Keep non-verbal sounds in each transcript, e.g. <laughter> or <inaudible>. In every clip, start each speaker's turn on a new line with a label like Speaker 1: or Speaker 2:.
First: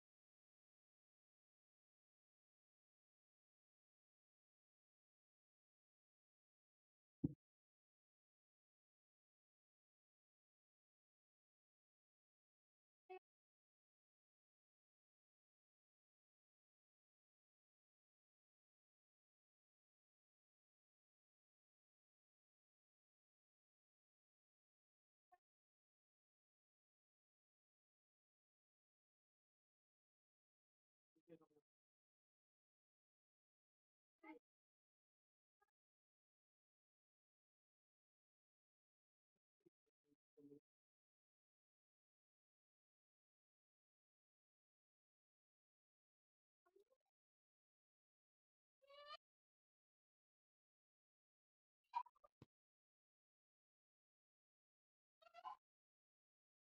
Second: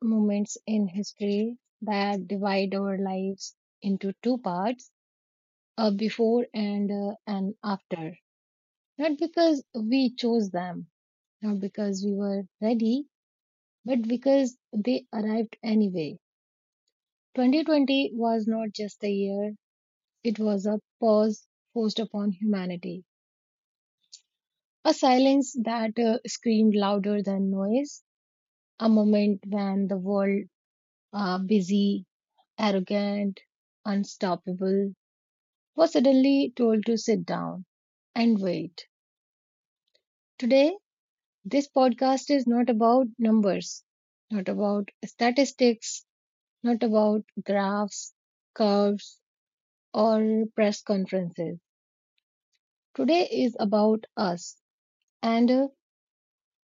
Speaker 1: moments in history that divide our lives into two parts, a before and an after. Not because we chose them, not because we were ready, but because they arrived anyway. 2020 was not just a year, it was a pause forced upon humanity. A silence that screamed louder than noise, a moment when the world, busy, arrogant, unstoppable, was suddenly told to sit down and wait. Today, this podcast is not about numbers, not about statistics, not about graphs, curves, or press conferences. Today is about us and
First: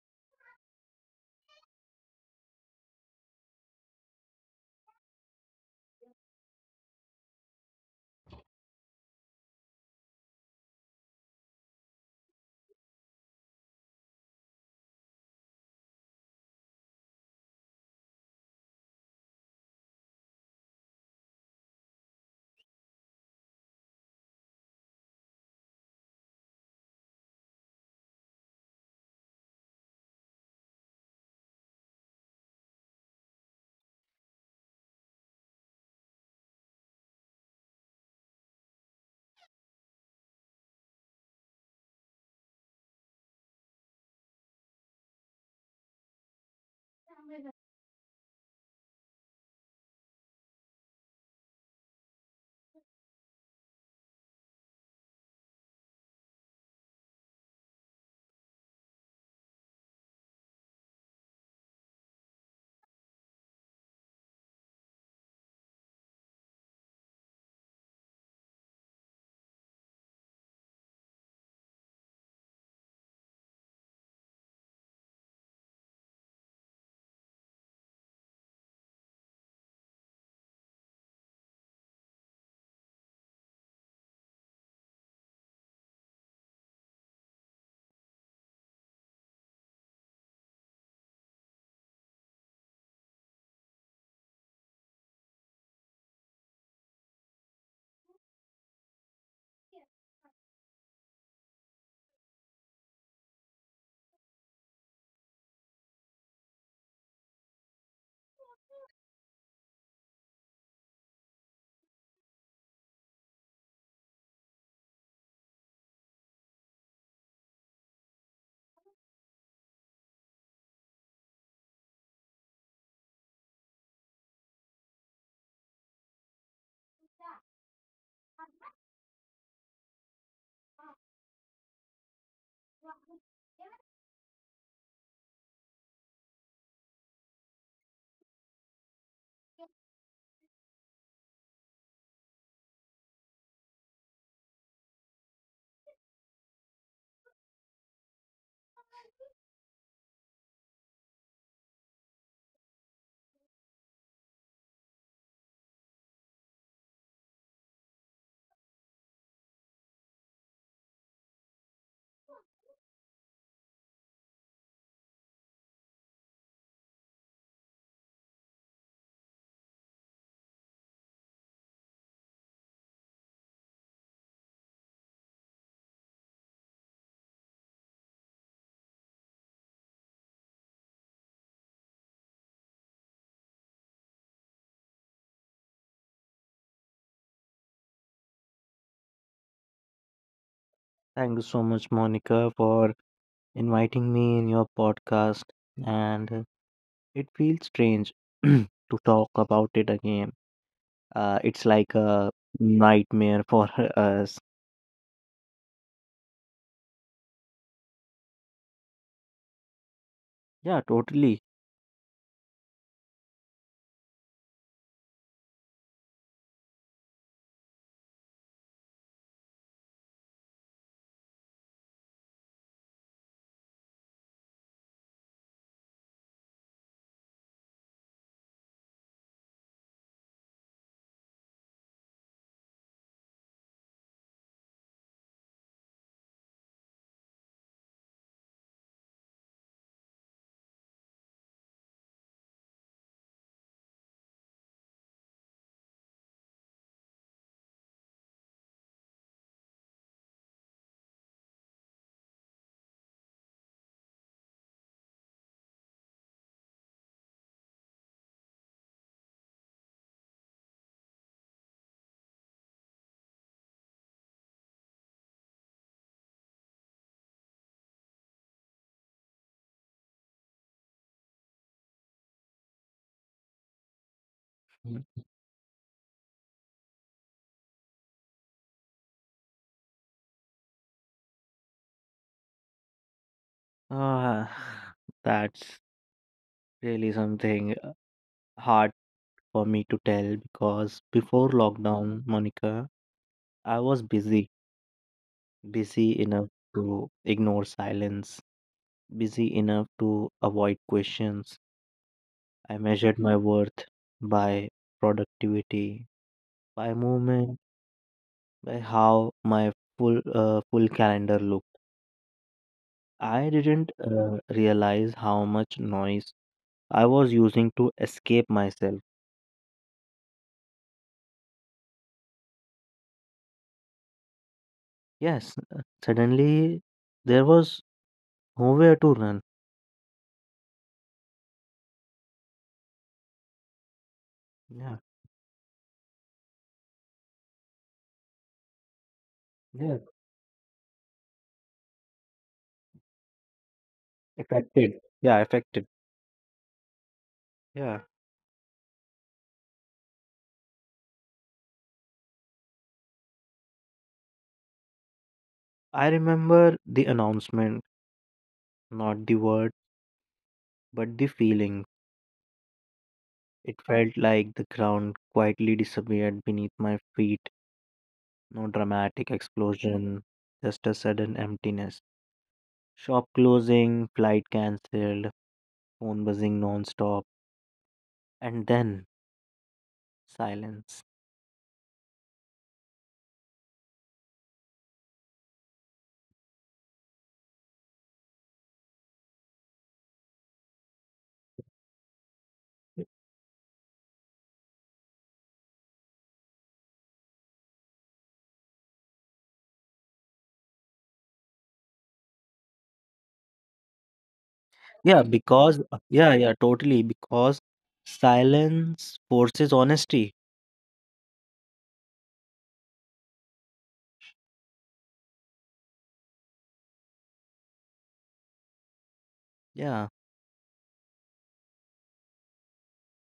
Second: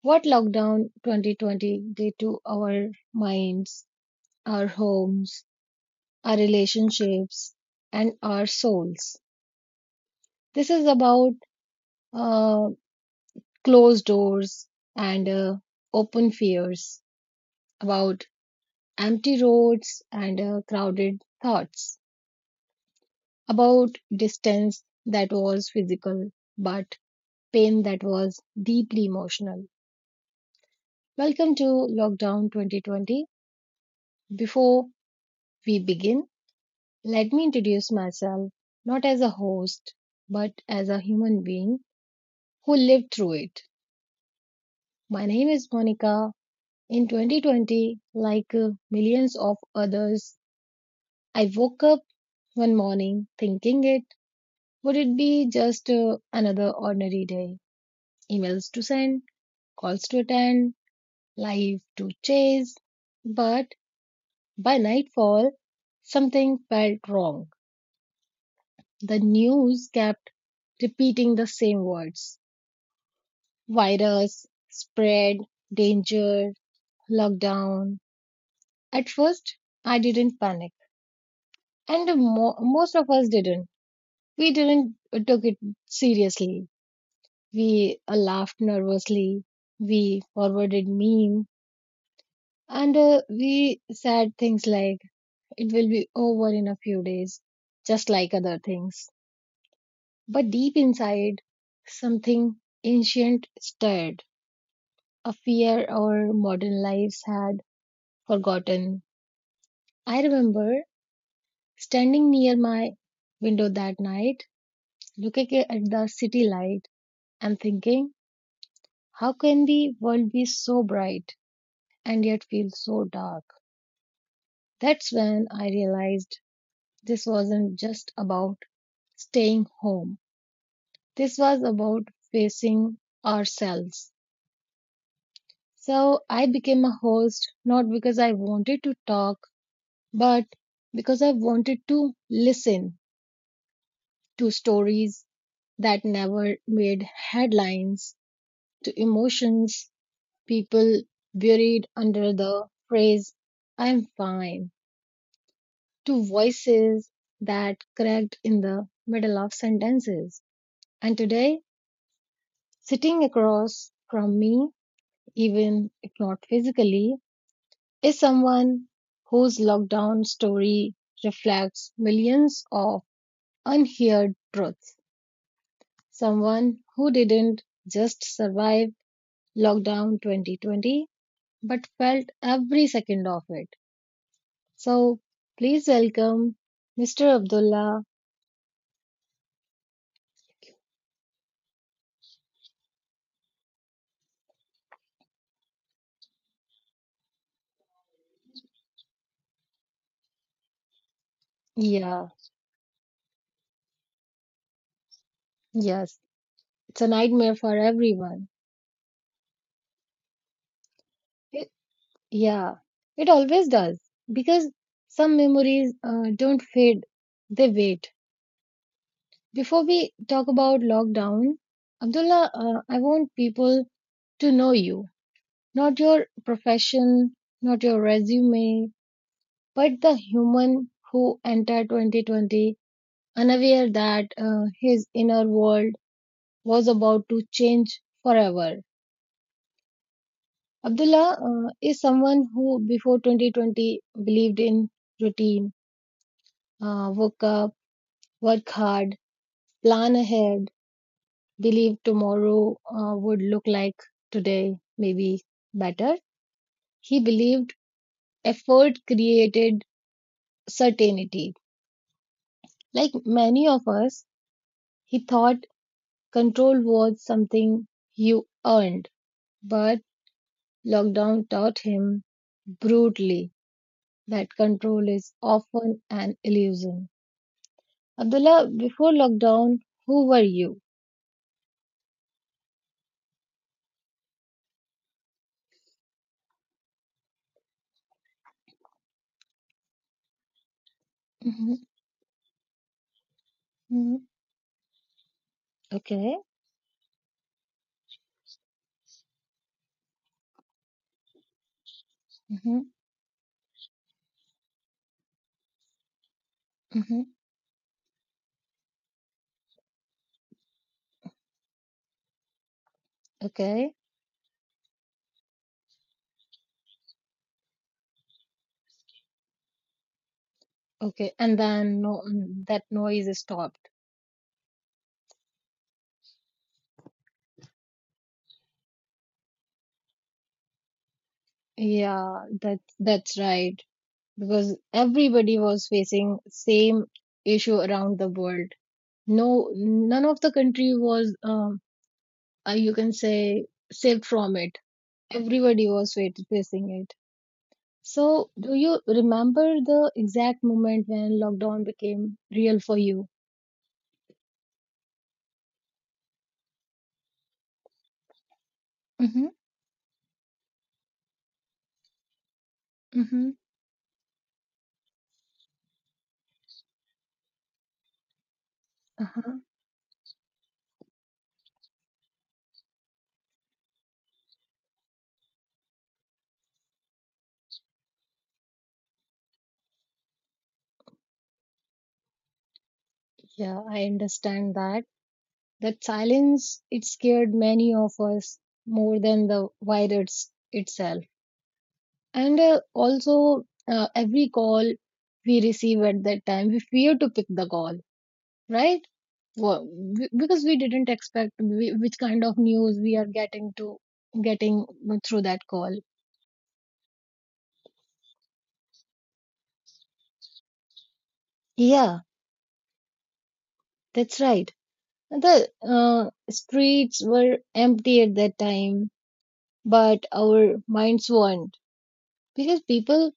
Speaker 1: what lockdown 2020 did to our minds, our homes, our relationships, and our souls. This is about uh, closed doors and open fears, about empty roads and crowded thoughts, about distance that was physical but pain that was deeply emotional. Welcome to Lockdown 2020. Before we begin, let me introduce myself not as a host but as a human being who lived through it. My name is Monica. In 2020, like millions of others, I woke up one morning thinking it would it be just another ordinary day. Emails to send, calls to attend, life to chase. But by nightfall, something felt wrong. The news kept repeating the same words: virus, spread, danger, lockdown. At first, I didn't panic, and most of us didn't. We didn't took it seriously. We laughed nervously. We forwarded meme and we said things like, it will be over in a few days, just like other things. But deep inside, something ancient stirred, a fear our modern lives had forgotten. I remember standing near my window that night, looking at the city light and thinking, how can the world be so bright and yet feel so dark? That's when I realized this wasn't just about staying home, this was about facing ourselves. So I became a host not because I wanted to talk, but because I wanted to listen, to stories that never made headlines, to emotions people buried under the phrase, I'm fine, to voices that cracked in the middle of sentences. And today, sitting across from me, even if not physically, is someone whose lockdown story reflects millions of unheard truths. Someone who didn't just survive lockdown 2020, but felt every second of it. So please welcome Mr. Abdullah.
Speaker 2: Thank you so much, Monica, for inviting me in your podcast. And It feels strange <clears throat> to talk about it again. It's like a
Speaker 1: Yeah,
Speaker 2: nightmare for <laughs> us.
Speaker 1: yes, it's a nightmare for everyone.
Speaker 2: Yeah, totally.
Speaker 1: Yeah, it always does, because some memories don't fade, they wait. Before we talk about lockdown, Abdullah, I want people to know you, not your profession, not your resume, but the human who entered 2020 unaware that his inner world was about to change forever. Abdullah is someone who, before 2020, believed in routine, woke up, work hard, plan ahead, believe tomorrow would look like today, maybe better. He believed effort created certainty. Like many of us, he thought control was something you earned, but lockdown taught him brutally that control
Speaker 2: Mm.
Speaker 1: is often an illusion. Abdullah, before lockdown, who were you?
Speaker 2: Uh, <sighs> that's really something hard for me to tell because before
Speaker 1: Mhm.
Speaker 2: lockdown, Monica, I was
Speaker 1: Mhm.
Speaker 2: busy, busy
Speaker 1: Okay.
Speaker 2: enough to ignore silence, busy enough to avoid questions. I
Speaker 1: Mhm.
Speaker 2: measured my worth by productivity, by
Speaker 1: Mhm.
Speaker 2: movement, by how my full calendar looked. I didn't
Speaker 1: Okay.
Speaker 2: uh, realize how much noise I was using to escape myself.
Speaker 1: Okay, and then no, that noise is stopped.
Speaker 2: Yes, suddenly there was nowhere to run.
Speaker 1: Yeah, that's right. Because
Speaker 2: Yeah.
Speaker 1: everybody was facing same issue around the world. No,
Speaker 2: Yeah,
Speaker 1: none of the country was, you can say, saved from it.
Speaker 2: affected. Yeah, affected.
Speaker 1: Everybody was facing it.
Speaker 2: Yeah,
Speaker 1: So, do you remember the exact moment when lockdown became real for you?
Speaker 2: I remember the announcement, not the
Speaker 1: Mm-hmm.
Speaker 2: word, but the feeling.
Speaker 1: Mm-hmm.
Speaker 2: It felt like the ground quietly disappeared beneath my feet. No dramatic
Speaker 1: Uh-huh.
Speaker 2: explosion, just a sudden emptiness. Shop closing, flight cancelled, phone buzzing non-stop, and then silence.
Speaker 1: Yeah, I understand that. That silence, it scared many of us more than the virus itself. And also, every call we receive at that time, we fear to pick the call, right? Well, because we didn't expect which kind of news we are getting, to getting
Speaker 2: Yeah,
Speaker 1: through that
Speaker 2: because
Speaker 1: call.
Speaker 2: yeah, totally because silence forces honesty.
Speaker 1: Yeah, that's right. The streets were empty at that time,
Speaker 2: Yeah.
Speaker 1: but our minds weren't, because people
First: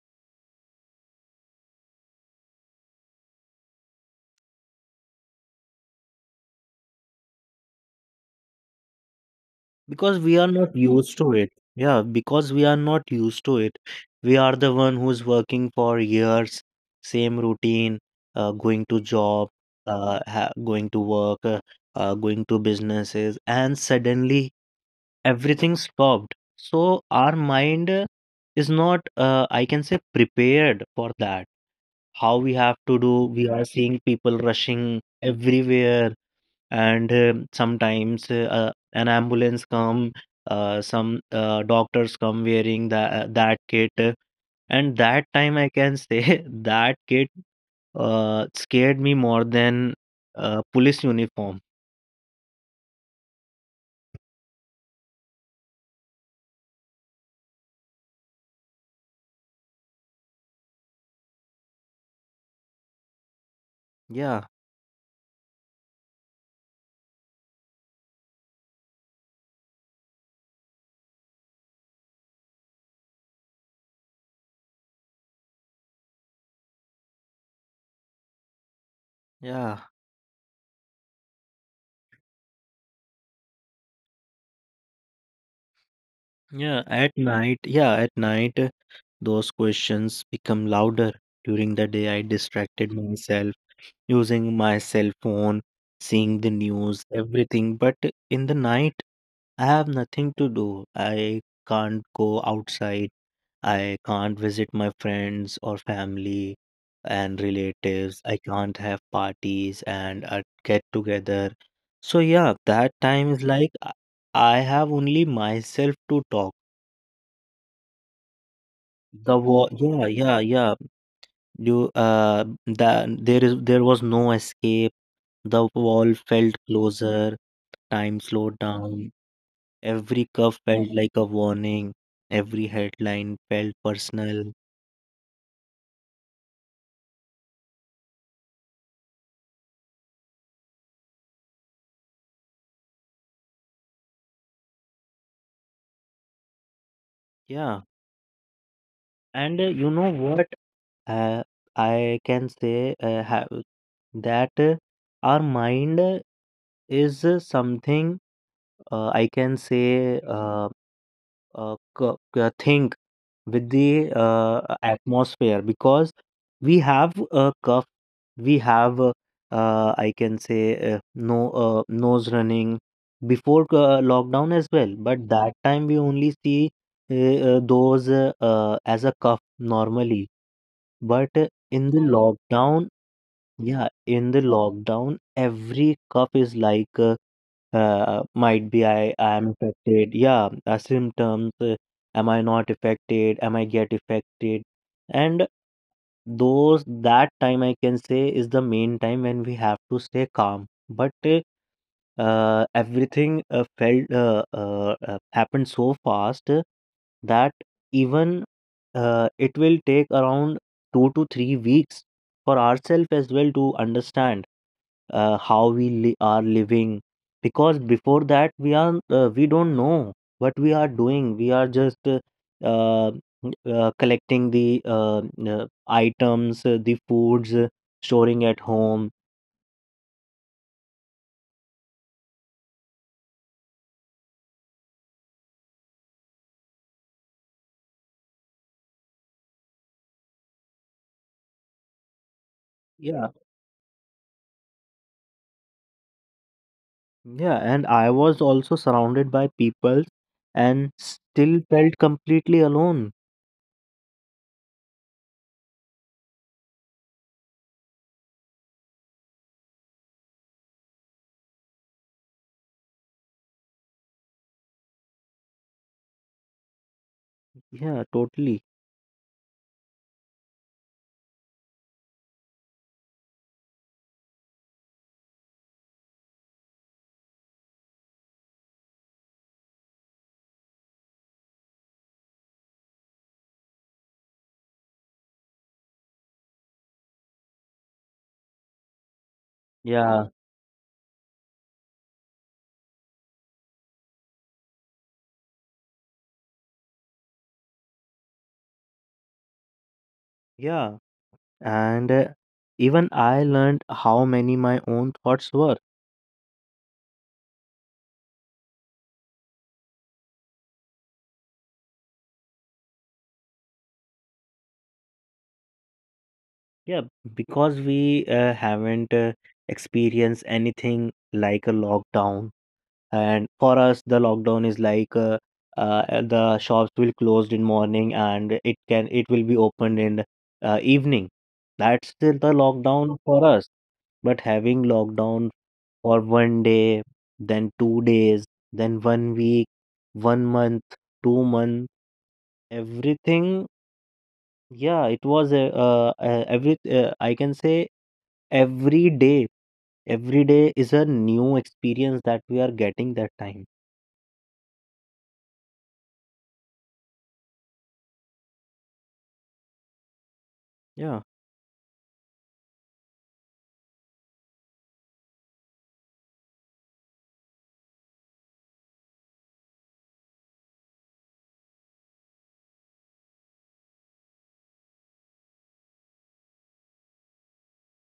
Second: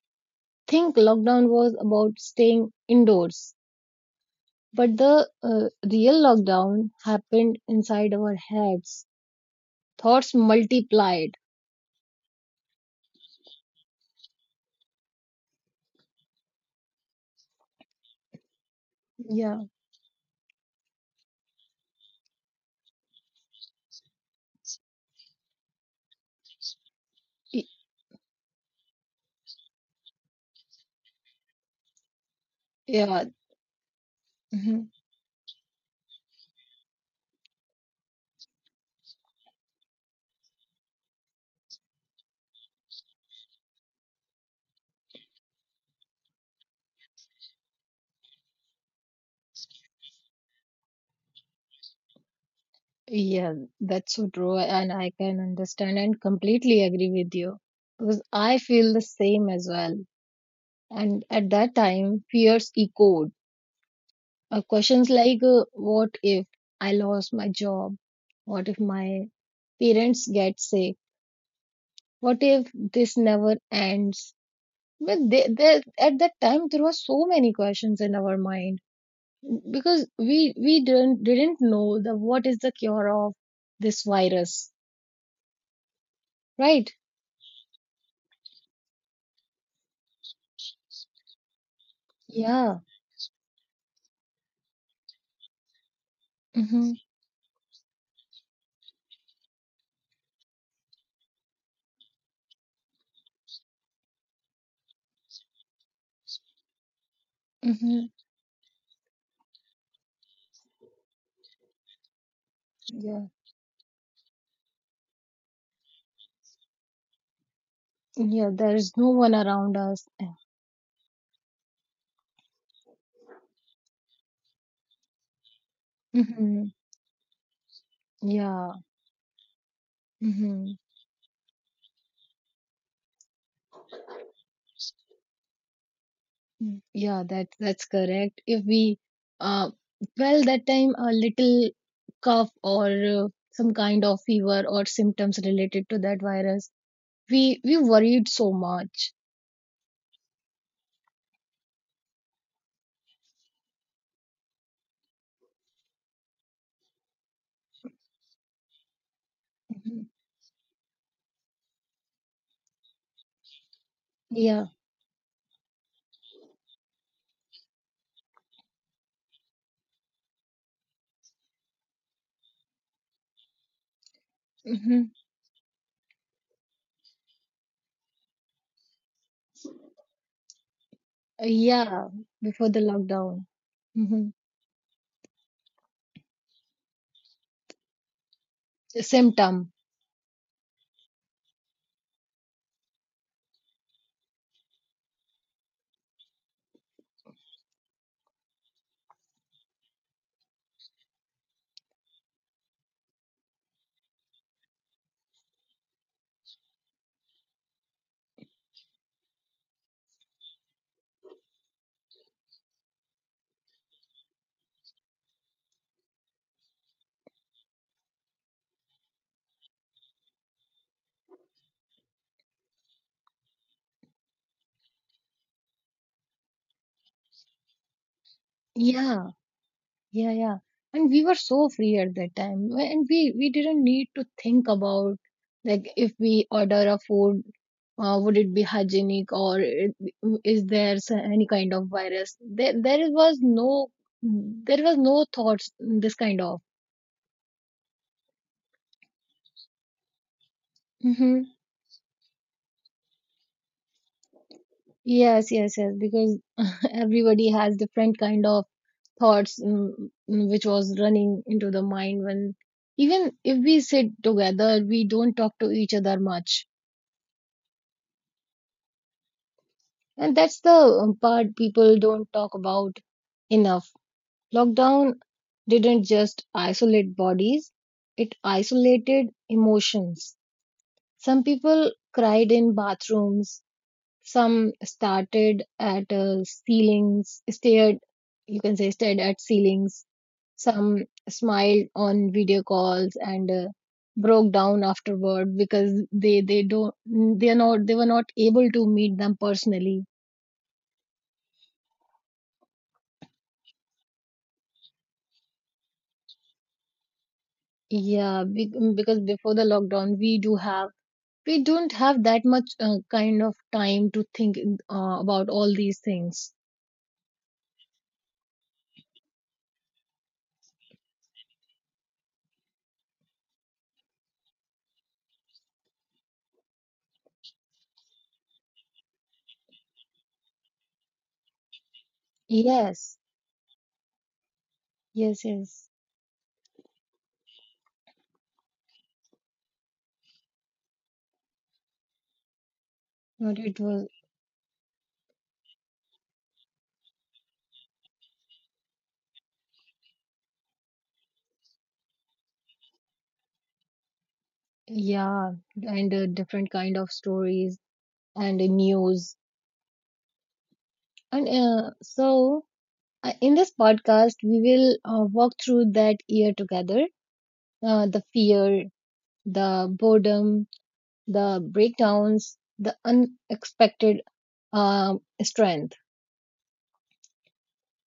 Speaker 1: think lockdown was about staying indoors, but the real lockdown happened inside our heads.
Speaker 2: Because
Speaker 1: Thoughts
Speaker 2: we are not used to
Speaker 1: multiplied.
Speaker 2: it. Yeah, because we are not used to it. We are the one who's working for years, same routine, going to job,
Speaker 1: Yeah,
Speaker 2: going to work, going to businesses, and suddenly everything stopped. So our
Speaker 1: y-
Speaker 2: mind is not, I can say, prepared for that. How we have to do?
Speaker 1: yeah,
Speaker 2: We are seeing people rushing
Speaker 1: mhm.
Speaker 2: everywhere, and sometimes an ambulance come, some doctors come wearing that kit. And that time I can say <laughs> that kit scared me more than police uniform.
Speaker 1: Yeah. That's so true, and I can understand and completely agree with you because I feel the same as well. And at that time, fears echoed.
Speaker 2: Yeah.
Speaker 1: Questions like, "What if I lost my job? What if my parents get sick? What if this never ends?" But at that time, there were so many questions in our mind,
Speaker 2: Yeah.
Speaker 1: because we didn't know the what is the cure of this virus,
Speaker 2: Yeah,
Speaker 1: right?
Speaker 2: at night. Yeah, at night, those questions become louder. During the day I
Speaker 1: Yeah.
Speaker 2: distracted myself using my cell phone, seeing the
Speaker 1: Mm-hmm.
Speaker 2: news, everything. But in the night, I have nothing to do. I can't go outside. I can't visit my friends or family and
Speaker 1: Mm-hmm.
Speaker 2: relatives. I can't have parties and a get together. So, yeah, that time
Speaker 1: Yeah.
Speaker 2: is like I have only myself to talk.
Speaker 1: Yeah. There is no
Speaker 2: The
Speaker 1: one
Speaker 2: war,
Speaker 1: around
Speaker 2: yeah,
Speaker 1: us.
Speaker 2: yeah, yeah. You the there is There was no escape. The wall felt
Speaker 1: Mm-hmm.
Speaker 2: closer. Time slowed
Speaker 1: Yeah.
Speaker 2: down. Every curve
Speaker 1: Mm-hmm.
Speaker 2: felt like a warning. Every headline felt personal.
Speaker 1: Mm, yeah, that's correct. If we, uh, well, that time a little cough or some kind of fever or symptoms related to that virus, we
Speaker 2: Yeah,
Speaker 1: we worried so much.
Speaker 2: and you know what? Uh, I can say have that our mind is, something, I can
Speaker 1: Mhm.
Speaker 2: say, thing with the
Speaker 1: Yeah,
Speaker 2: atmosphere, because we have a cuff, we have I can say no, nose running before lockdown as well,
Speaker 1: hmm,
Speaker 2: but that time we only see those as a cuff normally. But in the
Speaker 1: yeah, before the
Speaker 2: lockdown,
Speaker 1: lockdown,
Speaker 2: yeah, in
Speaker 1: hmm
Speaker 2: the lockdown, every cuff is like might be I am
Speaker 1: symptom.
Speaker 2: affected. Yeah, symptoms. Am I not affected? Am I get affected? And those, that time I can say is the main time when we have to stay calm. But everything felt, happened so fast, that even it will take around 2 to 3 weeks for ourselves as well to understand how we are living, because before that we are, we don't know what we are doing. We are just uh, collecting the uh, items, the foods, storing at home.
Speaker 1: Yeah. Yeah, yeah. And we were so free at that time. And we didn't need to think about, like, if we order a food, would it be hygienic, or is there any kind of virus?
Speaker 2: Yeah.
Speaker 1: There was no thoughts this kind of.
Speaker 2: Yeah, and I was also surrounded by people and still
Speaker 1: Mm-hmm.
Speaker 2: felt completely alone.
Speaker 1: Yes, yes, yes. Because <laughs> everybody has different kind of thoughts, which was running into the mind, when even if we sit together, we don't talk to each other much.
Speaker 2: Yeah, totally.
Speaker 1: And that's the part people don't talk about enough. Lockdown didn't just isolate bodies, it isolated emotions. Some people cried in bathrooms, some started at ceilings, stared, you can say, stared at ceilings,
Speaker 2: Yeah.
Speaker 1: some smiled on video calls and broke down afterward, because they don't they are not they were not able to meet them personally.
Speaker 2: Yeah, and even I learned how many my own thoughts were.
Speaker 1: Yeah, because before the lockdown, we don't have that much kind of time to think about all these things.
Speaker 2: Yeah, because we haven't experienced anything like a lockdown, and for us the lockdown is like the shops will closed in morning and it will be opened in evening. That's still the lockdown
Speaker 1: Yes,
Speaker 2: for us. But having lockdown
Speaker 1: yes, yes.
Speaker 2: for one day, then 2 days, then one week, one month, 2 months,
Speaker 1: Not
Speaker 2: everything.
Speaker 1: it was.
Speaker 2: Yeah, it was every I can say every day, every day is a new experience that we are getting that time.
Speaker 1: Yeah, and different kind of stories and news.
Speaker 2: Yeah.
Speaker 1: And so, in this podcast, we will walk through that year together. The fear, the boredom, the breakdowns, the unexpected strength.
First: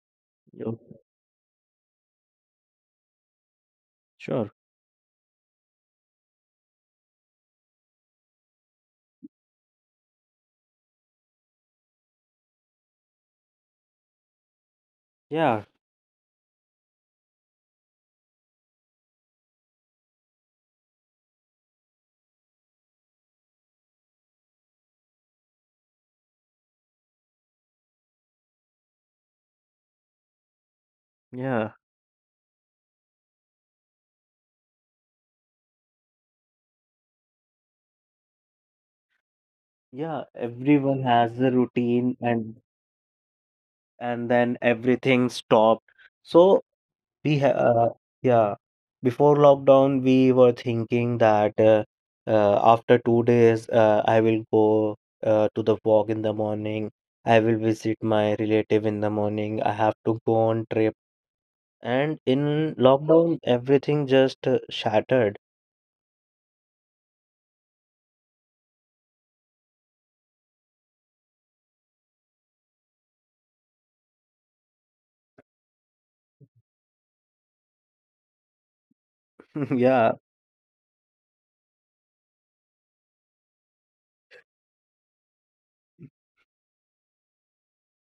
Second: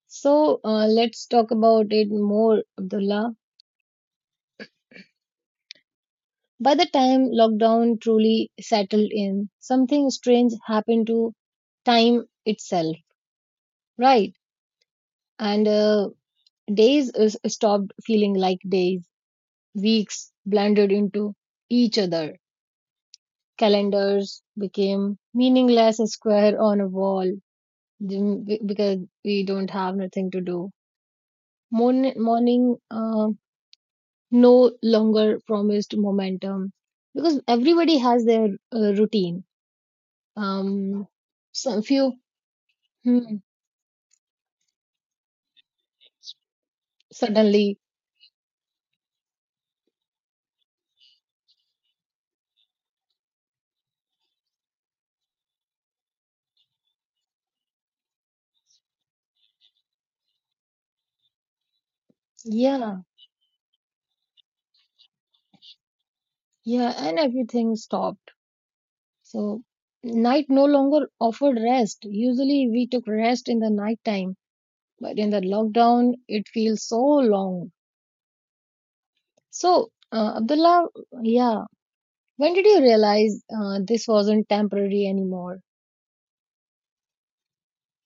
Speaker 1: So
Speaker 2: yo-
Speaker 1: let's talk about it more, Abdullah.
Speaker 2: sure.
Speaker 1: By the time lockdown truly settled in, something strange happened to time itself, right?
Speaker 2: Yeah,
Speaker 1: And days is stopped feeling like days, weeks blended into each other. Calendars became meaningless square on a wall, because we don't have nothing to do.
Speaker 2: yeah,
Speaker 1: Morning no longer promised momentum, because everybody has their routine.
Speaker 2: yeah. Everyone
Speaker 1: Um,
Speaker 2: has a
Speaker 1: some
Speaker 2: routine.
Speaker 1: few,
Speaker 2: and
Speaker 1: hmm,
Speaker 2: and then everything stopped. So We ha
Speaker 1: suddenly,
Speaker 2: yeah, before lockdown, we were thinking that after 2 days, I will go to the walk in the morning. I will visit my relative in the morning. I have to go on trip. And in
Speaker 1: yeah,
Speaker 2: lockdown, everything just shattered.
Speaker 1: yeah, and everything stopped. So night no longer offered rest. Usually we took rest in the night time, but in the lockdown it feels so long.
Speaker 2: <laughs>
Speaker 1: So
Speaker 2: Yeah,
Speaker 1: Abdullah, yeah, when did you realize this wasn't temporary anymore?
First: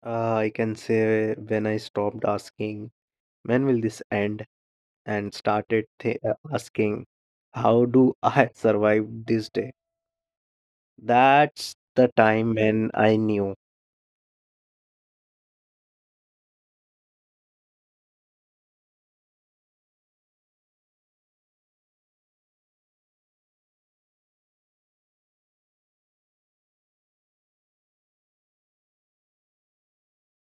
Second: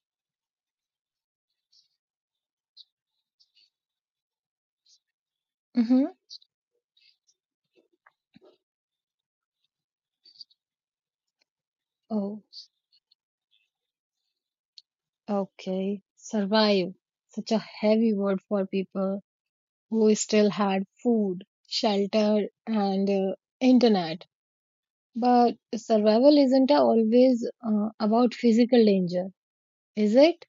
Speaker 2: I can say when I stopped asking, when will this end? And started
Speaker 1: Mm-hmm.
Speaker 2: th asking, how do I <laughs> survive this day? That's the
Speaker 1: Oh.
Speaker 2: time when I knew.
Speaker 1: Okay, survive. Such a heavy word for people who still had food, shelter, and internet. But survival isn't always about physical danger, is it?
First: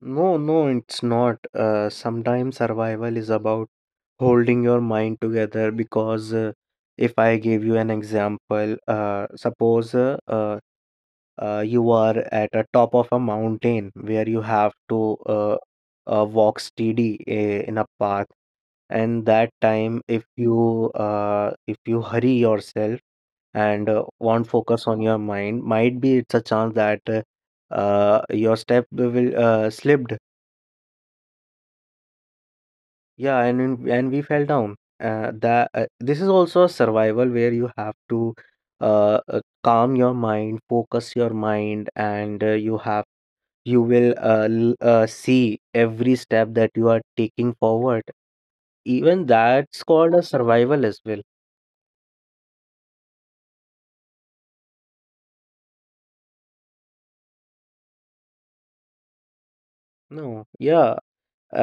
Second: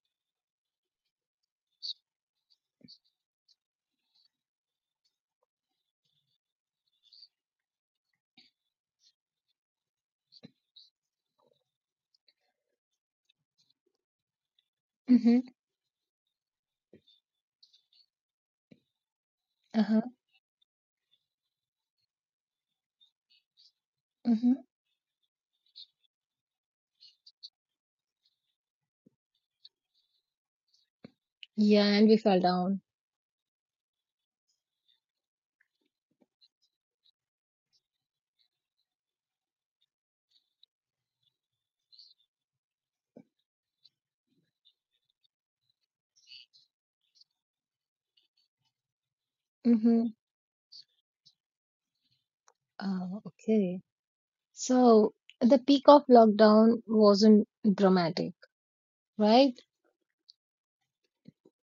Speaker 2: No, no, it's not. Sometimes survival is about holding your mind together because if I give you an example, suppose you are at a top of a mountain where you have to
Speaker 1: Mm-hmm.
Speaker 2: walk steady in a path, and that
Speaker 1: Uh-huh.
Speaker 2: time if you hurry yourself and
Speaker 1: Mm-hmm.
Speaker 2: won't focus on your mind, might be it's a chance that your step will slipped.
Speaker 1: Yeah, and we fell down.
Speaker 2: Yeah, and we fell down. That This is also a survival where you have to calm your mind, focus your mind, and you have, you will see every step that you are taking forward. Even that's
Speaker 1: Mm-hmm.
Speaker 2: called a survival as well.
Speaker 1: Oh, okay. So the peak of lockdown wasn't dramatic, right?
Speaker 2: No, yeah.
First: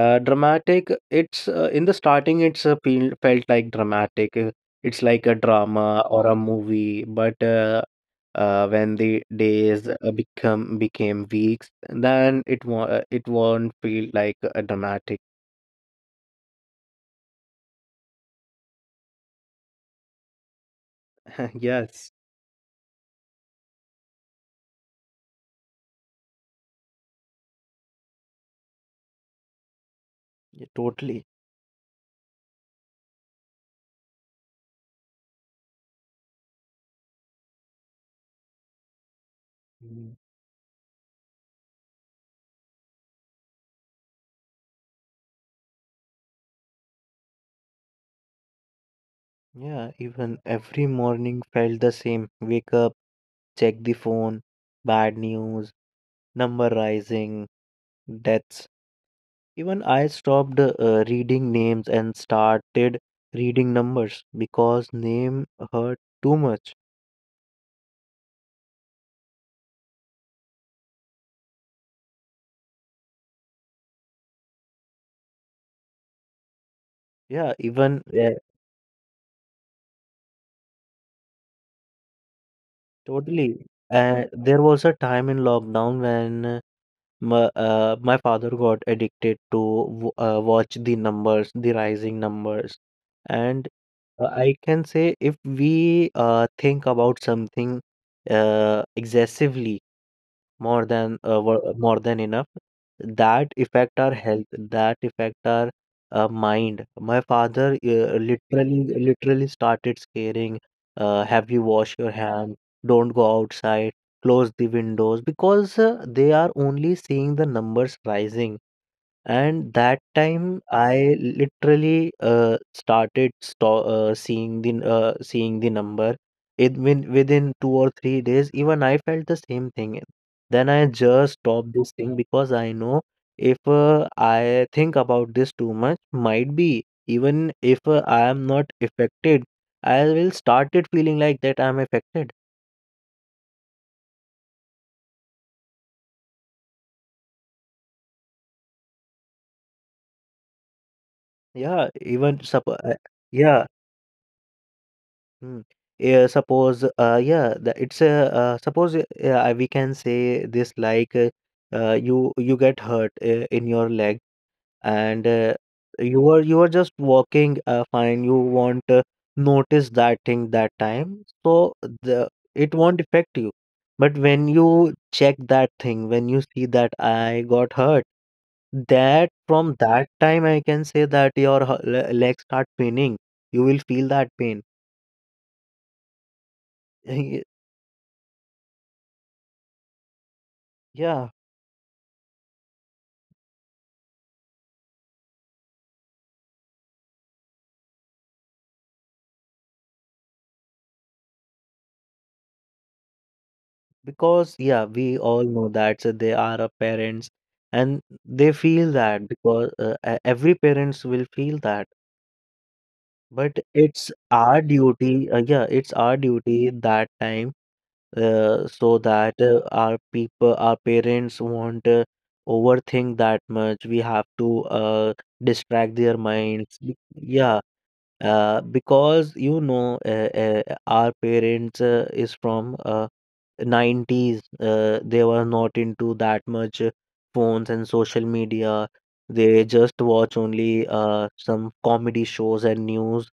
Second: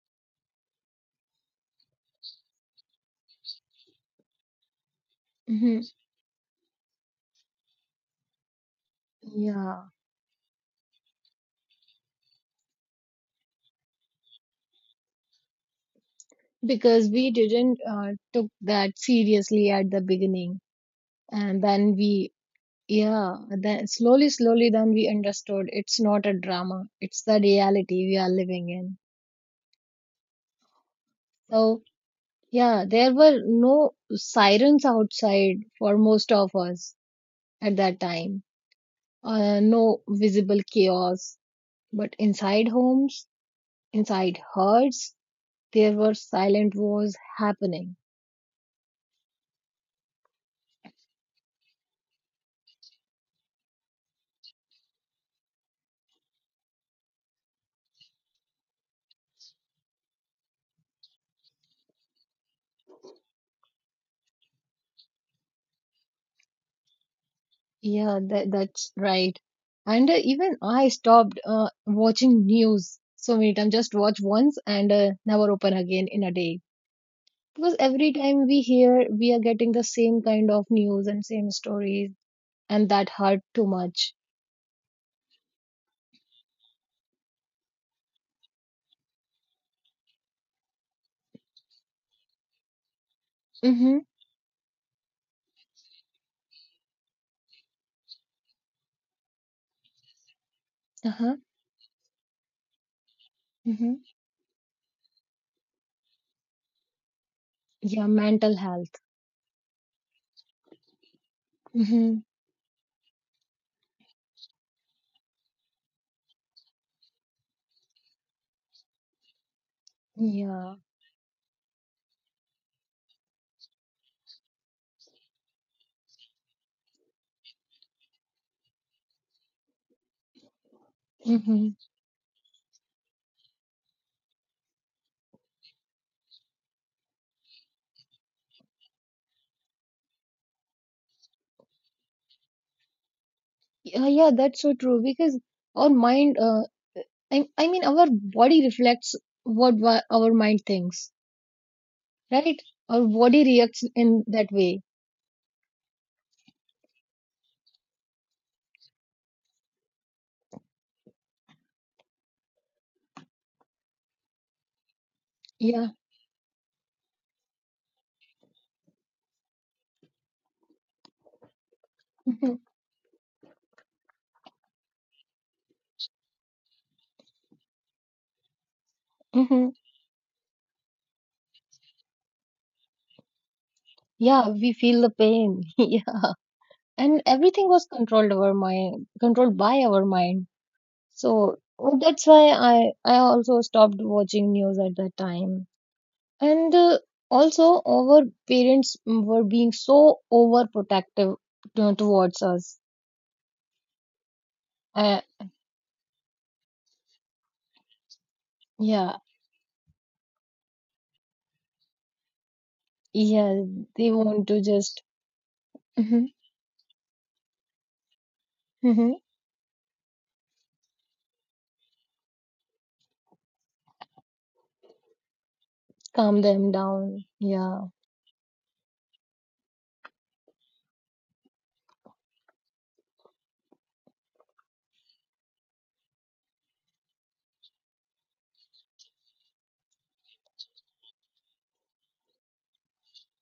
Speaker 2: Dramatic. It's in the starting. It's felt like dramatic. It's like a drama
Speaker 1: Mm-hmm.
Speaker 2: or a movie. But when the days
Speaker 1: Yeah,
Speaker 2: become became weeks, then it won't feel like a dramatic.
Speaker 1: because we didn't took that seriously at the beginning,
Speaker 2: <laughs>
Speaker 1: and then
Speaker 2: Yes,
Speaker 1: we, yeah, then slowly slowly then we understood it's not a drama, it's the reality we are living in.
Speaker 2: yeah, totally.
Speaker 1: So yeah, there were no sirens outside for most of us at that time, no
Speaker 2: Mm,
Speaker 1: visible chaos, but inside homes, inside herds, there were silent wars happening.
Speaker 2: yeah, even every morning felt the same. Wake up, check the phone, bad news, number rising, deaths. Even I stopped reading names and started reading numbers because name hurt too much.
Speaker 1: Yeah, that that's right. And even I stopped watching news so many times. Just watch once and never open again in a day.
Speaker 2: Yeah,
Speaker 1: Because
Speaker 2: even
Speaker 1: every
Speaker 2: yeah.
Speaker 1: time we hear, we are getting the same kind of news and same stories, and that hurt
Speaker 2: Totally.
Speaker 1: too much.
Speaker 2: There was a time in lockdown when my father got addicted to watch the numbers, the rising numbers, and
Speaker 1: Mm-hmm.
Speaker 2: I can say if we think about something excessively, more than
Speaker 1: Uh-huh.
Speaker 2: more than enough. That affect our
Speaker 1: Mm-hmm.
Speaker 2: health, that affect our mind. My father
Speaker 1: Yeah,
Speaker 2: uh,
Speaker 1: mental
Speaker 2: literally,
Speaker 1: health.
Speaker 2: literally started scaring, have you wash your
Speaker 1: Mm-hmm.
Speaker 2: hand, don't go outside, close the windows, because they are only seeing the numbers rising. And that time,
Speaker 1: Yeah.
Speaker 2: I literally started sto- seeing the n- seeing the number. It win within 2 or 3 days, even I felt the same thing. Then I just stopped
Speaker 1: Mm-hmm.
Speaker 2: this thing because I know if I think about this too much, might be even if I am not affected, I will started feeling like that I'm affected.
Speaker 1: Yeah, yeah, that's so true. Because our mind, I, mean, our body reflects what our mind thinks,
Speaker 2: Yeah, even sup
Speaker 1: right? Our body
Speaker 2: yeah.
Speaker 1: reacts in that way.
Speaker 2: Mm. Yeah, it's a, suppose we can say this like you get hurt in your leg, and
Speaker 1: Yeah.
Speaker 2: you were, you were just walking fine. You won't notice that thing that time, so the it won't affect you. But when you check that thing, when you see that I got hurt, that
Speaker 1: Hmm.
Speaker 2: from that time I can say that your legs start paining. You will feel that
Speaker 1: Yeah,
Speaker 2: pain.
Speaker 1: we feel the pain. <laughs> Yeah. And
Speaker 2: <laughs>
Speaker 1: everything was controlled over mind, controlled by our mind.
Speaker 2: Yeah.
Speaker 1: So oh, that's why I I also stopped watching news at that time. And also our parents were being so overprotective towards us.
Speaker 2: Because, yeah, we
Speaker 1: Uh,
Speaker 2: all know that so they are a parents, and they feel
Speaker 1: yeah,
Speaker 2: that because every parents will feel that. But
Speaker 1: yeah, they
Speaker 2: it's
Speaker 1: want
Speaker 2: our
Speaker 1: to just.
Speaker 2: duty, yeah, it's our
Speaker 1: Mhm.
Speaker 2: duty that time so
Speaker 1: Mhm.
Speaker 2: that our people, our parents won't overthink that much. We have to distract their
Speaker 1: Calm them
Speaker 2: minds.
Speaker 1: down.
Speaker 2: Yeah,
Speaker 1: Yeah,
Speaker 2: because you know, our parents is from 90s, they were not into that much phones and social media. They just watch only some comedy shows and news.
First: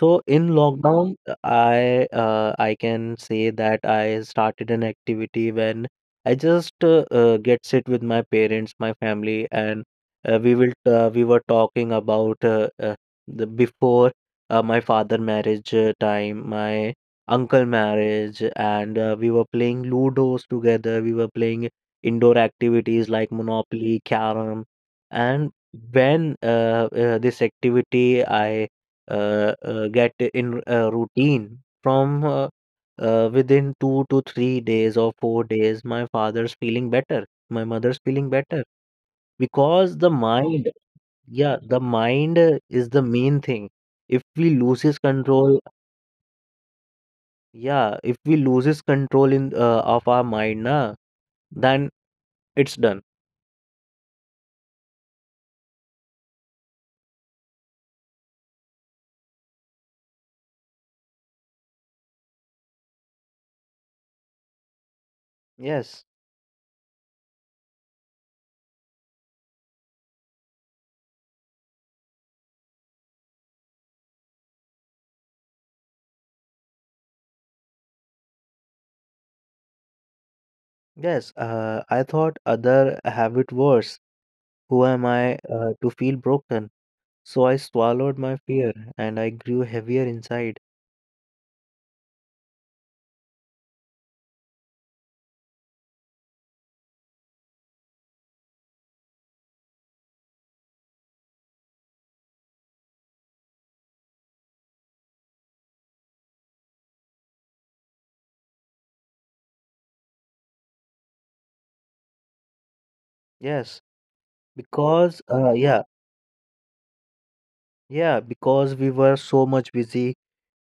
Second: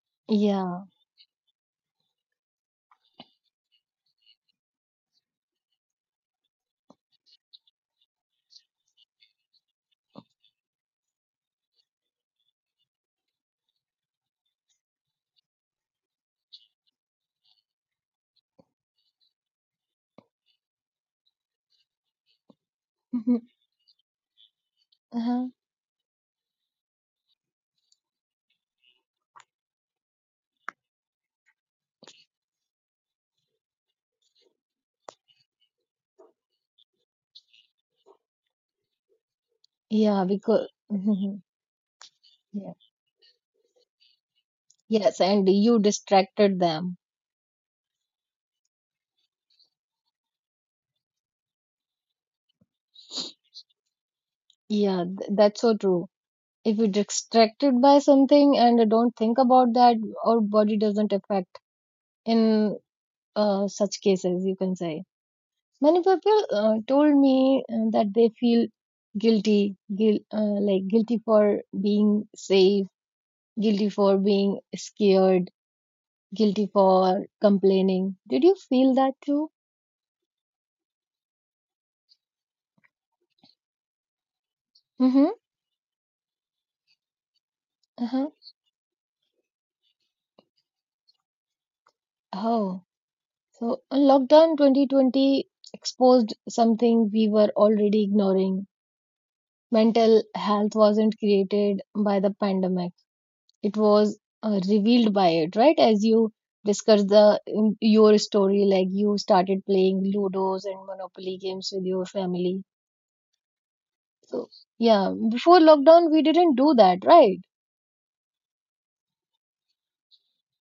Speaker 2: So in
Speaker 1: yeah.
Speaker 2: lockdown, I can say that I started an activity when I just get sit with my parents, my family, and we will we were talking about the before my father marriage time, my uncle marriage, and we were playing ludos together. We were playing indoor activities like
Speaker 1: Mhm.
Speaker 2: Monopoly, Carom, and when this activity I get in a routine from within 2 to 3 days or 4 days, my father's feeling better, my mother's feeling better, because the
Speaker 1: Yeah, because
Speaker 2: mind,
Speaker 1: <laughs>
Speaker 2: yeah, the mind
Speaker 1: yeah.
Speaker 2: is the main thing. If we loses
Speaker 1: Yes, and
Speaker 2: control,
Speaker 1: you distracted them.
Speaker 2: yeah, if we loses control in of our mind na, then it's done.
Speaker 1: Yeah, that's so true. If you're distracted by something and don't think about that, our body doesn't affect in such cases, you can say. Many
Speaker 2: Yes.
Speaker 1: people told me that they feel guilty, guil like guilty for being safe, guilty for being scared, guilty for complaining. Did you feel that too?
Speaker 2: Yes, I thought other have it worse. Who am
Speaker 1: Mm-hmm.
Speaker 2: I to feel broken? So I swallowed my
Speaker 1: Uh-huh.
Speaker 2: fear and I grew heavier inside.
Speaker 1: Oh. So, lockdown 2020 exposed something we were already ignoring. Mental health wasn't created by the pandemic, it was revealed by it, right? As you discussed the in your story, like, you started playing Ludos and Monopoly games with your family.
Speaker 2: Yes,
Speaker 1: So, yeah,
Speaker 2: because
Speaker 1: before lockdown, we didn't do that, right?
Speaker 2: yeah, because we were so much busy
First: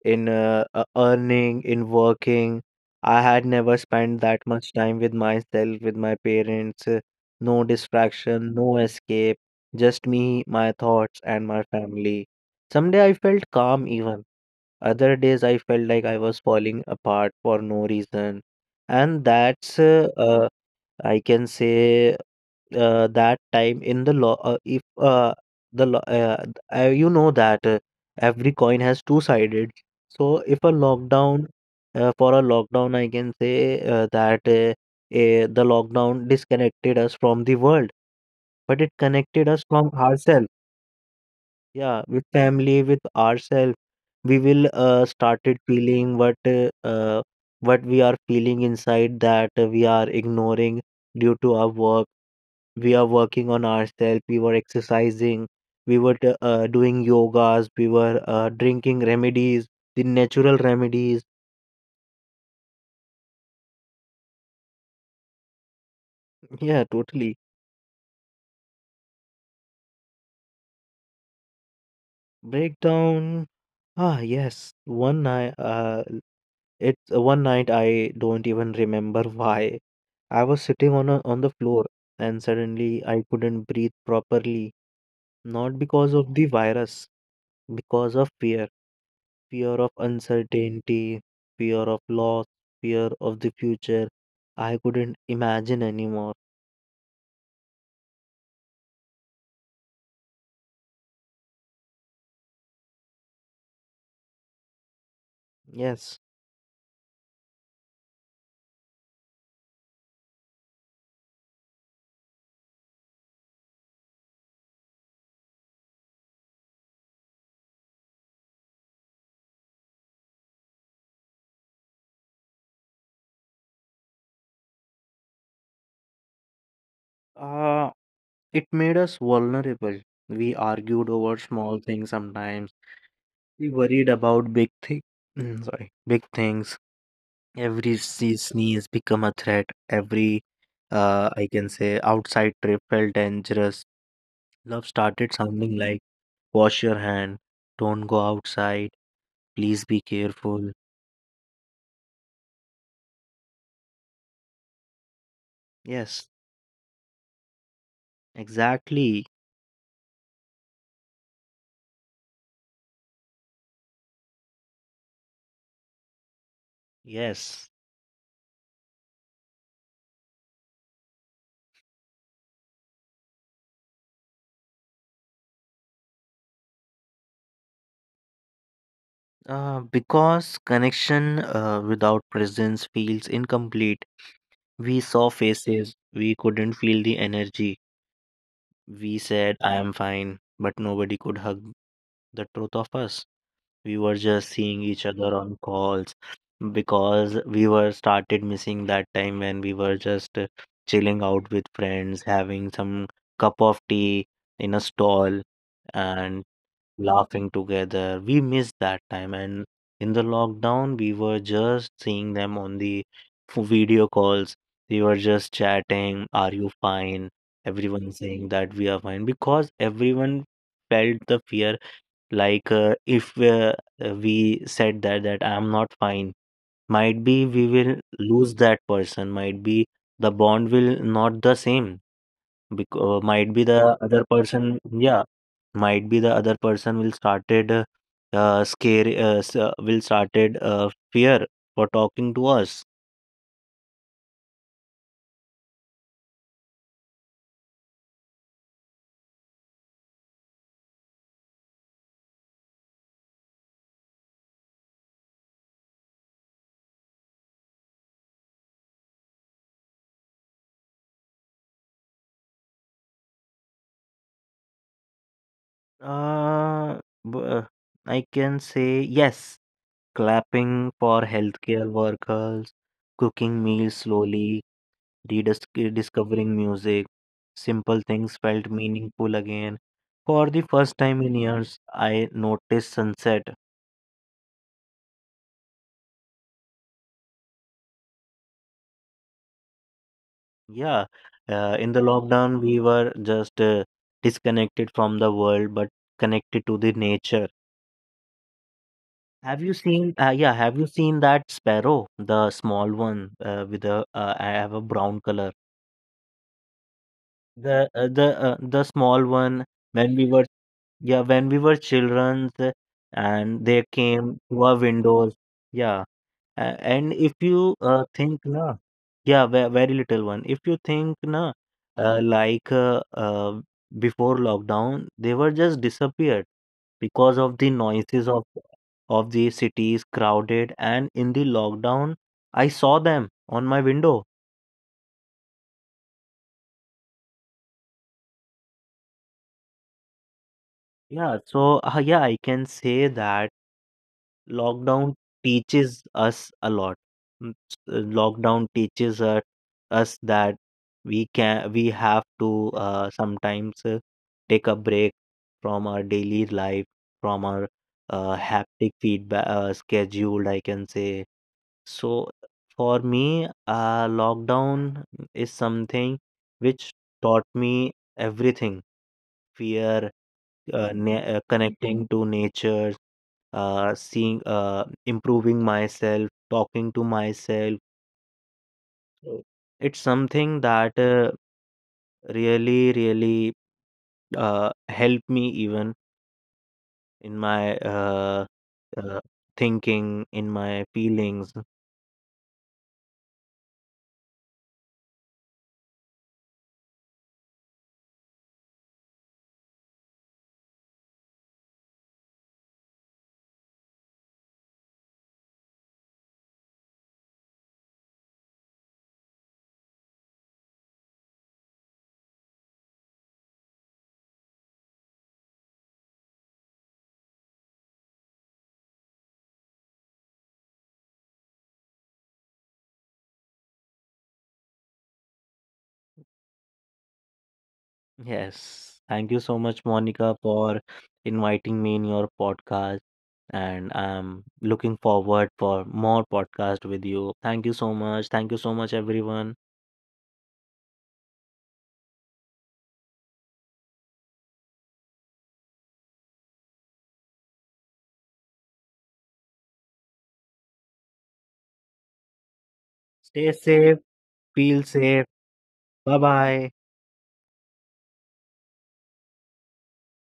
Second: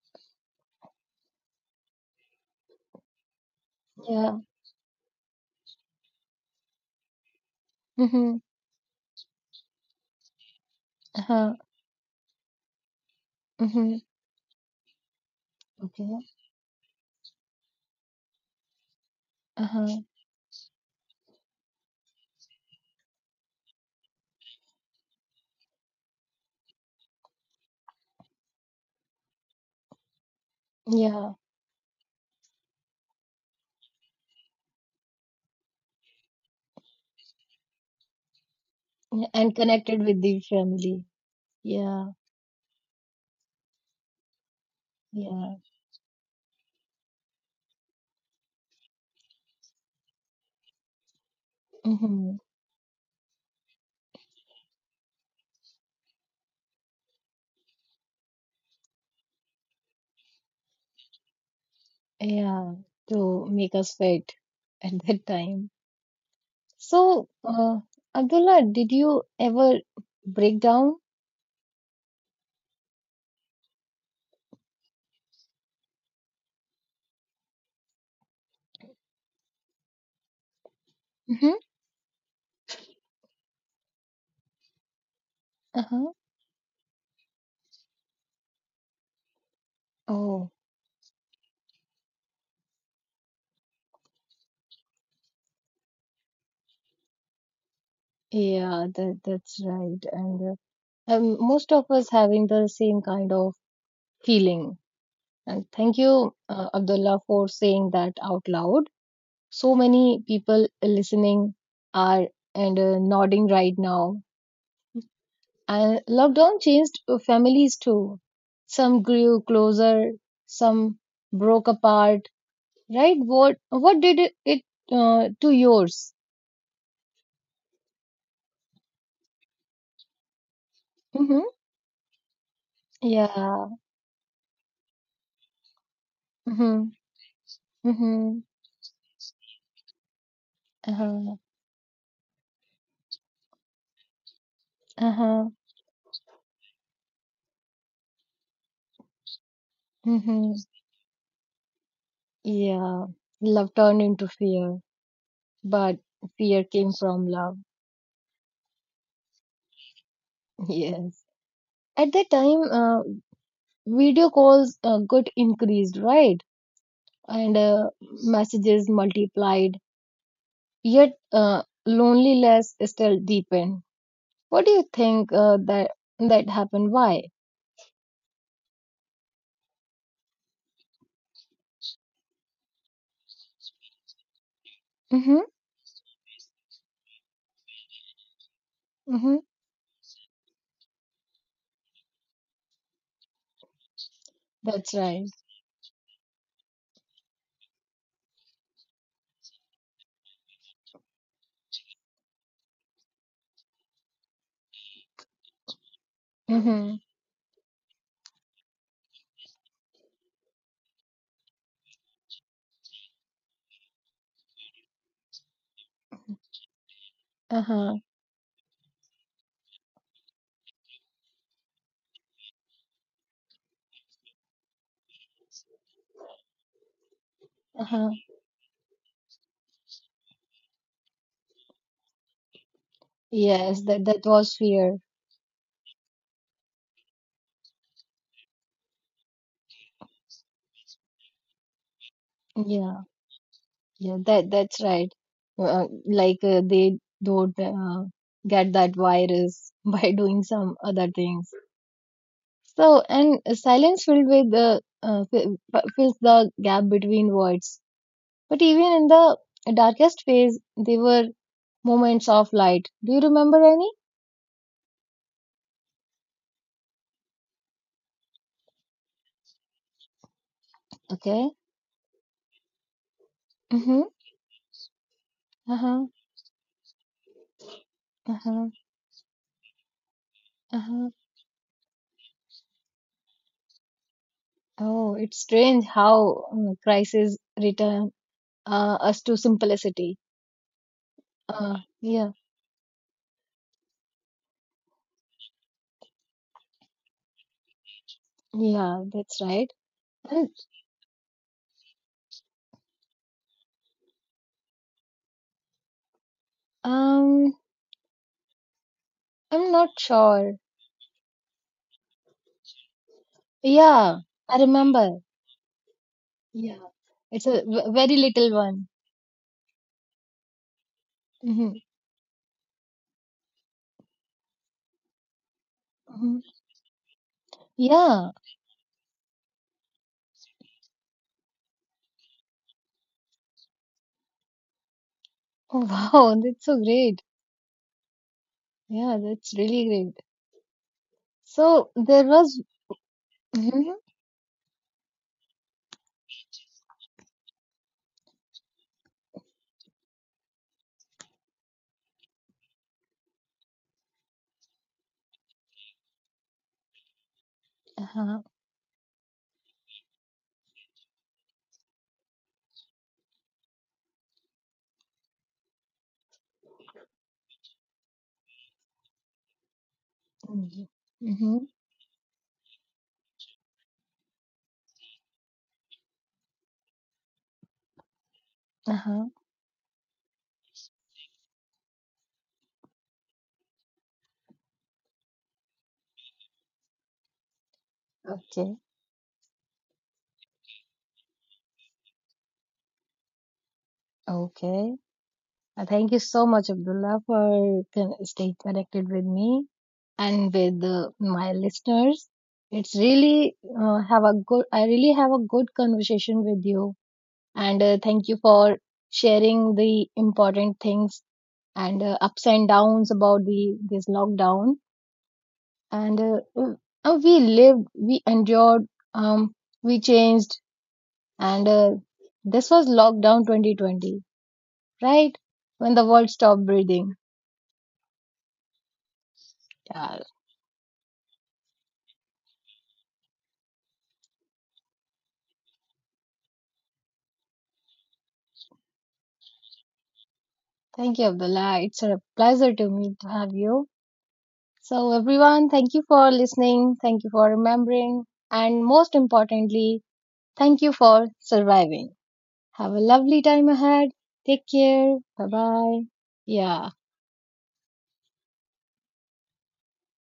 Speaker 2: in earning, in working. I had never spent
Speaker 1: Yeah.
Speaker 2: that much time with myself, with my parents. No
Speaker 1: Mm-hmm.
Speaker 2: distraction, no escape, just me, my thoughts, and
Speaker 1: Uh-huh.
Speaker 2: my family. Someday I felt calm
Speaker 1: Mm-hmm.
Speaker 2: even. Other days I felt
Speaker 1: Okay.
Speaker 2: like I was falling apart for no reason. And that's
Speaker 1: Uh-huh.
Speaker 2: I can say that time in the law, if the lo- th- you know that every coin has two sided. So if a
Speaker 1: Yeah.
Speaker 2: lockdown for a lockdown, I can say that the lockdown disconnected us from the world, but it
Speaker 1: Yeah,
Speaker 2: connected
Speaker 1: and
Speaker 2: us from
Speaker 1: connected with the
Speaker 2: ourselves.
Speaker 1: family.
Speaker 2: Yeah,
Speaker 1: Yeah.
Speaker 2: with family, with ourselves, we will
Speaker 1: Yeah.
Speaker 2: started feeling what we are feeling inside that we are ignoring due to our work.
Speaker 1: Mm-hmm.
Speaker 2: We are working on ourselves, we were exercising, we were doing yogas, we were drinking remedies, the natural remedies.
Speaker 1: Yeah, to make us fit <laughs> at that time.
Speaker 2: Yeah,
Speaker 1: So,
Speaker 2: totally.
Speaker 1: Abdullah, did you ever break down?
Speaker 2: Breakdown. Ah, yes, one night, it's one night I don't even remember <laughs> why. I was sitting on on the
Speaker 1: Mm-hmm.
Speaker 2: floor, and suddenly I couldn't breathe properly, not because
Speaker 1: Uh-huh.
Speaker 2: of the virus, because of fear. Fear of
Speaker 1: Oh,
Speaker 2: uncertainty, fear of loss, fear of the future. I couldn't imagine anymore.
Speaker 1: yeah, that that's right. And most of us having the same kind of feeling. And thank
Speaker 2: Yes,
Speaker 1: you, Abdullah, for saying that out loud. So many people listening are, and nodding right now. And lockdown changed families too. Some grew closer, some broke apart. Right? What did it, to yours?
Speaker 2: uh, it made us vulnerable. We argued over
Speaker 1: Mm-hmm.
Speaker 2: small things sometimes. We
Speaker 1: Yeah.
Speaker 2: worried about big things. Sorry, big things.
Speaker 1: Mm-hmm.
Speaker 2: Every sea
Speaker 1: Mm-hmm.
Speaker 2: sneeze become a threat. Every,
Speaker 1: Uh-huh.
Speaker 2: I can say, outside trip felt dangerous. Love started
Speaker 1: Uh-huh.
Speaker 2: sounding like, "Wash your hand," "Don't go outside," "Please be
Speaker 1: Mm-hmm.
Speaker 2: careful."
Speaker 1: Yeah. Love turned into fear, but
Speaker 2: Yes.
Speaker 1: fear came from love.
Speaker 2: Exactly.
Speaker 1: <laughs> Yes. At that time, video calls got increased, right? And
Speaker 2: Yes.
Speaker 1: messages multiplied, yet loneliness still deepened. What do you think that that happened? Why?
Speaker 2: Because connection without presence feels incomplete. We saw
Speaker 1: Mm-hmm.
Speaker 2: faces, we couldn't feel the energy. We
Speaker 1: Mm-hmm.
Speaker 2: said, I am fine, but nobody could hug the truth of us. We were just seeing
Speaker 1: That's
Speaker 2: each other
Speaker 1: right.
Speaker 2: on calls, because we were started missing that time when we were just chilling out with friends, having some cup of tea in a stall, and
Speaker 1: Mm-hmm.
Speaker 2: laughing together. We missed that time, and in the lockdown, we were just seeing them on the video calls. We were just chatting, "Are you fine?"
Speaker 1: Uh-huh.
Speaker 2: Everyone saying that we are fine because everyone felt the fear. Like if we said that I am not fine, might be we will
Speaker 1: Uh-huh.
Speaker 2: lose that person. Might be the bond will not the same. Because might be
Speaker 1: Yes,
Speaker 2: the
Speaker 1: that
Speaker 2: other
Speaker 1: that was
Speaker 2: person.
Speaker 1: fear.
Speaker 2: Yeah, might be the other person will started scare will started fear for talking to us.
Speaker 1: Yeah. Yeah. That that's right. Like, they don't get that virus <laughs> by doing some other things. So, and silence filled with the fills the gap between words. But even in the darkest phase, they were moments of light. Do you remember any?
Speaker 2: uh, b- uh, I can say yes, clapping for
Speaker 1: Okay.
Speaker 2: healthcare workers, cooking meals
Speaker 1: Mm-hmm.
Speaker 2: slowly,
Speaker 1: Uh-huh.
Speaker 2: discovering music. Simple things felt
Speaker 1: Uh-huh.
Speaker 2: meaningful again. For the first
Speaker 1: Uh-huh.
Speaker 2: time in years I noticed sunset.
Speaker 1: Oh, it's strange how crisis return us to simplicity.
Speaker 2: Yeah, in the
Speaker 1: Yeah.
Speaker 2: lockdown, we were just disconnected from the world but connected to the nature.
Speaker 1: Yeah, that's
Speaker 2: Have you
Speaker 1: right.
Speaker 2: seen, yeah,
Speaker 1: And
Speaker 2: have you seen that sparrow, the small one with a, I have a brown color.
Speaker 1: um,
Speaker 2: The the small one
Speaker 1: I'm not
Speaker 2: when we were,
Speaker 1: sure.
Speaker 2: yeah, when we were children, and they
Speaker 1: Yeah,
Speaker 2: came to
Speaker 1: I
Speaker 2: our
Speaker 1: remember.
Speaker 2: windows. Yeah.
Speaker 1: Yeah,
Speaker 2: And if
Speaker 1: it's a
Speaker 2: you
Speaker 1: very
Speaker 2: think
Speaker 1: little
Speaker 2: na,
Speaker 1: one.
Speaker 2: yeah, very little one. If you think na,
Speaker 1: Hmm.
Speaker 2: uh, like uh, uh, before lockdown, they were just disappeared
Speaker 1: Hmm.
Speaker 2: because of the noises
Speaker 1: Yeah.
Speaker 2: of the cities crowded. And in the lockdown, I saw them on my window.
Speaker 1: Oh, <laughs> wow, that's so great. Yeah, that's really great.
Speaker 2: Yeah, so yeah, I can
Speaker 1: So there
Speaker 2: say
Speaker 1: was.
Speaker 2: that.
Speaker 1: Hmm.
Speaker 2: Lockdown teaches us a lot. Lockdown teaches us that we have to sometimes take a break from our daily life, from our haptic
Speaker 1: Uh-huh.
Speaker 2: feedback schedule, I can say. So for me, lockdown is something which taught me everything. Fear, connecting
Speaker 1: Hmm.
Speaker 2: to nature, seeing, improving myself, talking to myself.
Speaker 1: Uh-huh.
Speaker 2: It's something that really, really helped me even in my
Speaker 1: Okay.
Speaker 2: uh, thinking, in my feelings.
Speaker 1: Okay. Thank you so much, Abdullah, for staying connected with me and with my listeners. It's really have a good. I really have a good conversation with you, and thank you for sharing the important things and ups and downs about the this lockdown. And we lived, we endured, um, we changed, and this was lockdown 2020, right? When the world stopped breathing.
Speaker 2: Yes. Thank you so much,
Speaker 1: Yeah.
Speaker 2: Monica, for inviting me in your podcast. And I'm looking forward for more podcast with you. Thank you so much. Thank you so much, everyone.
Speaker 1: Thank you, Abdullah. It's a pleasure to me to have you. So, everyone, thank you for listening. Thank you for remembering. And most importantly, thank you for surviving. Have a lovely
Speaker 2: Stay
Speaker 1: time
Speaker 2: safe,
Speaker 1: ahead. Take
Speaker 2: feel
Speaker 1: care.
Speaker 2: safe.
Speaker 1: Bye bye.
Speaker 2: Bye bye.
Speaker 1: Yeah.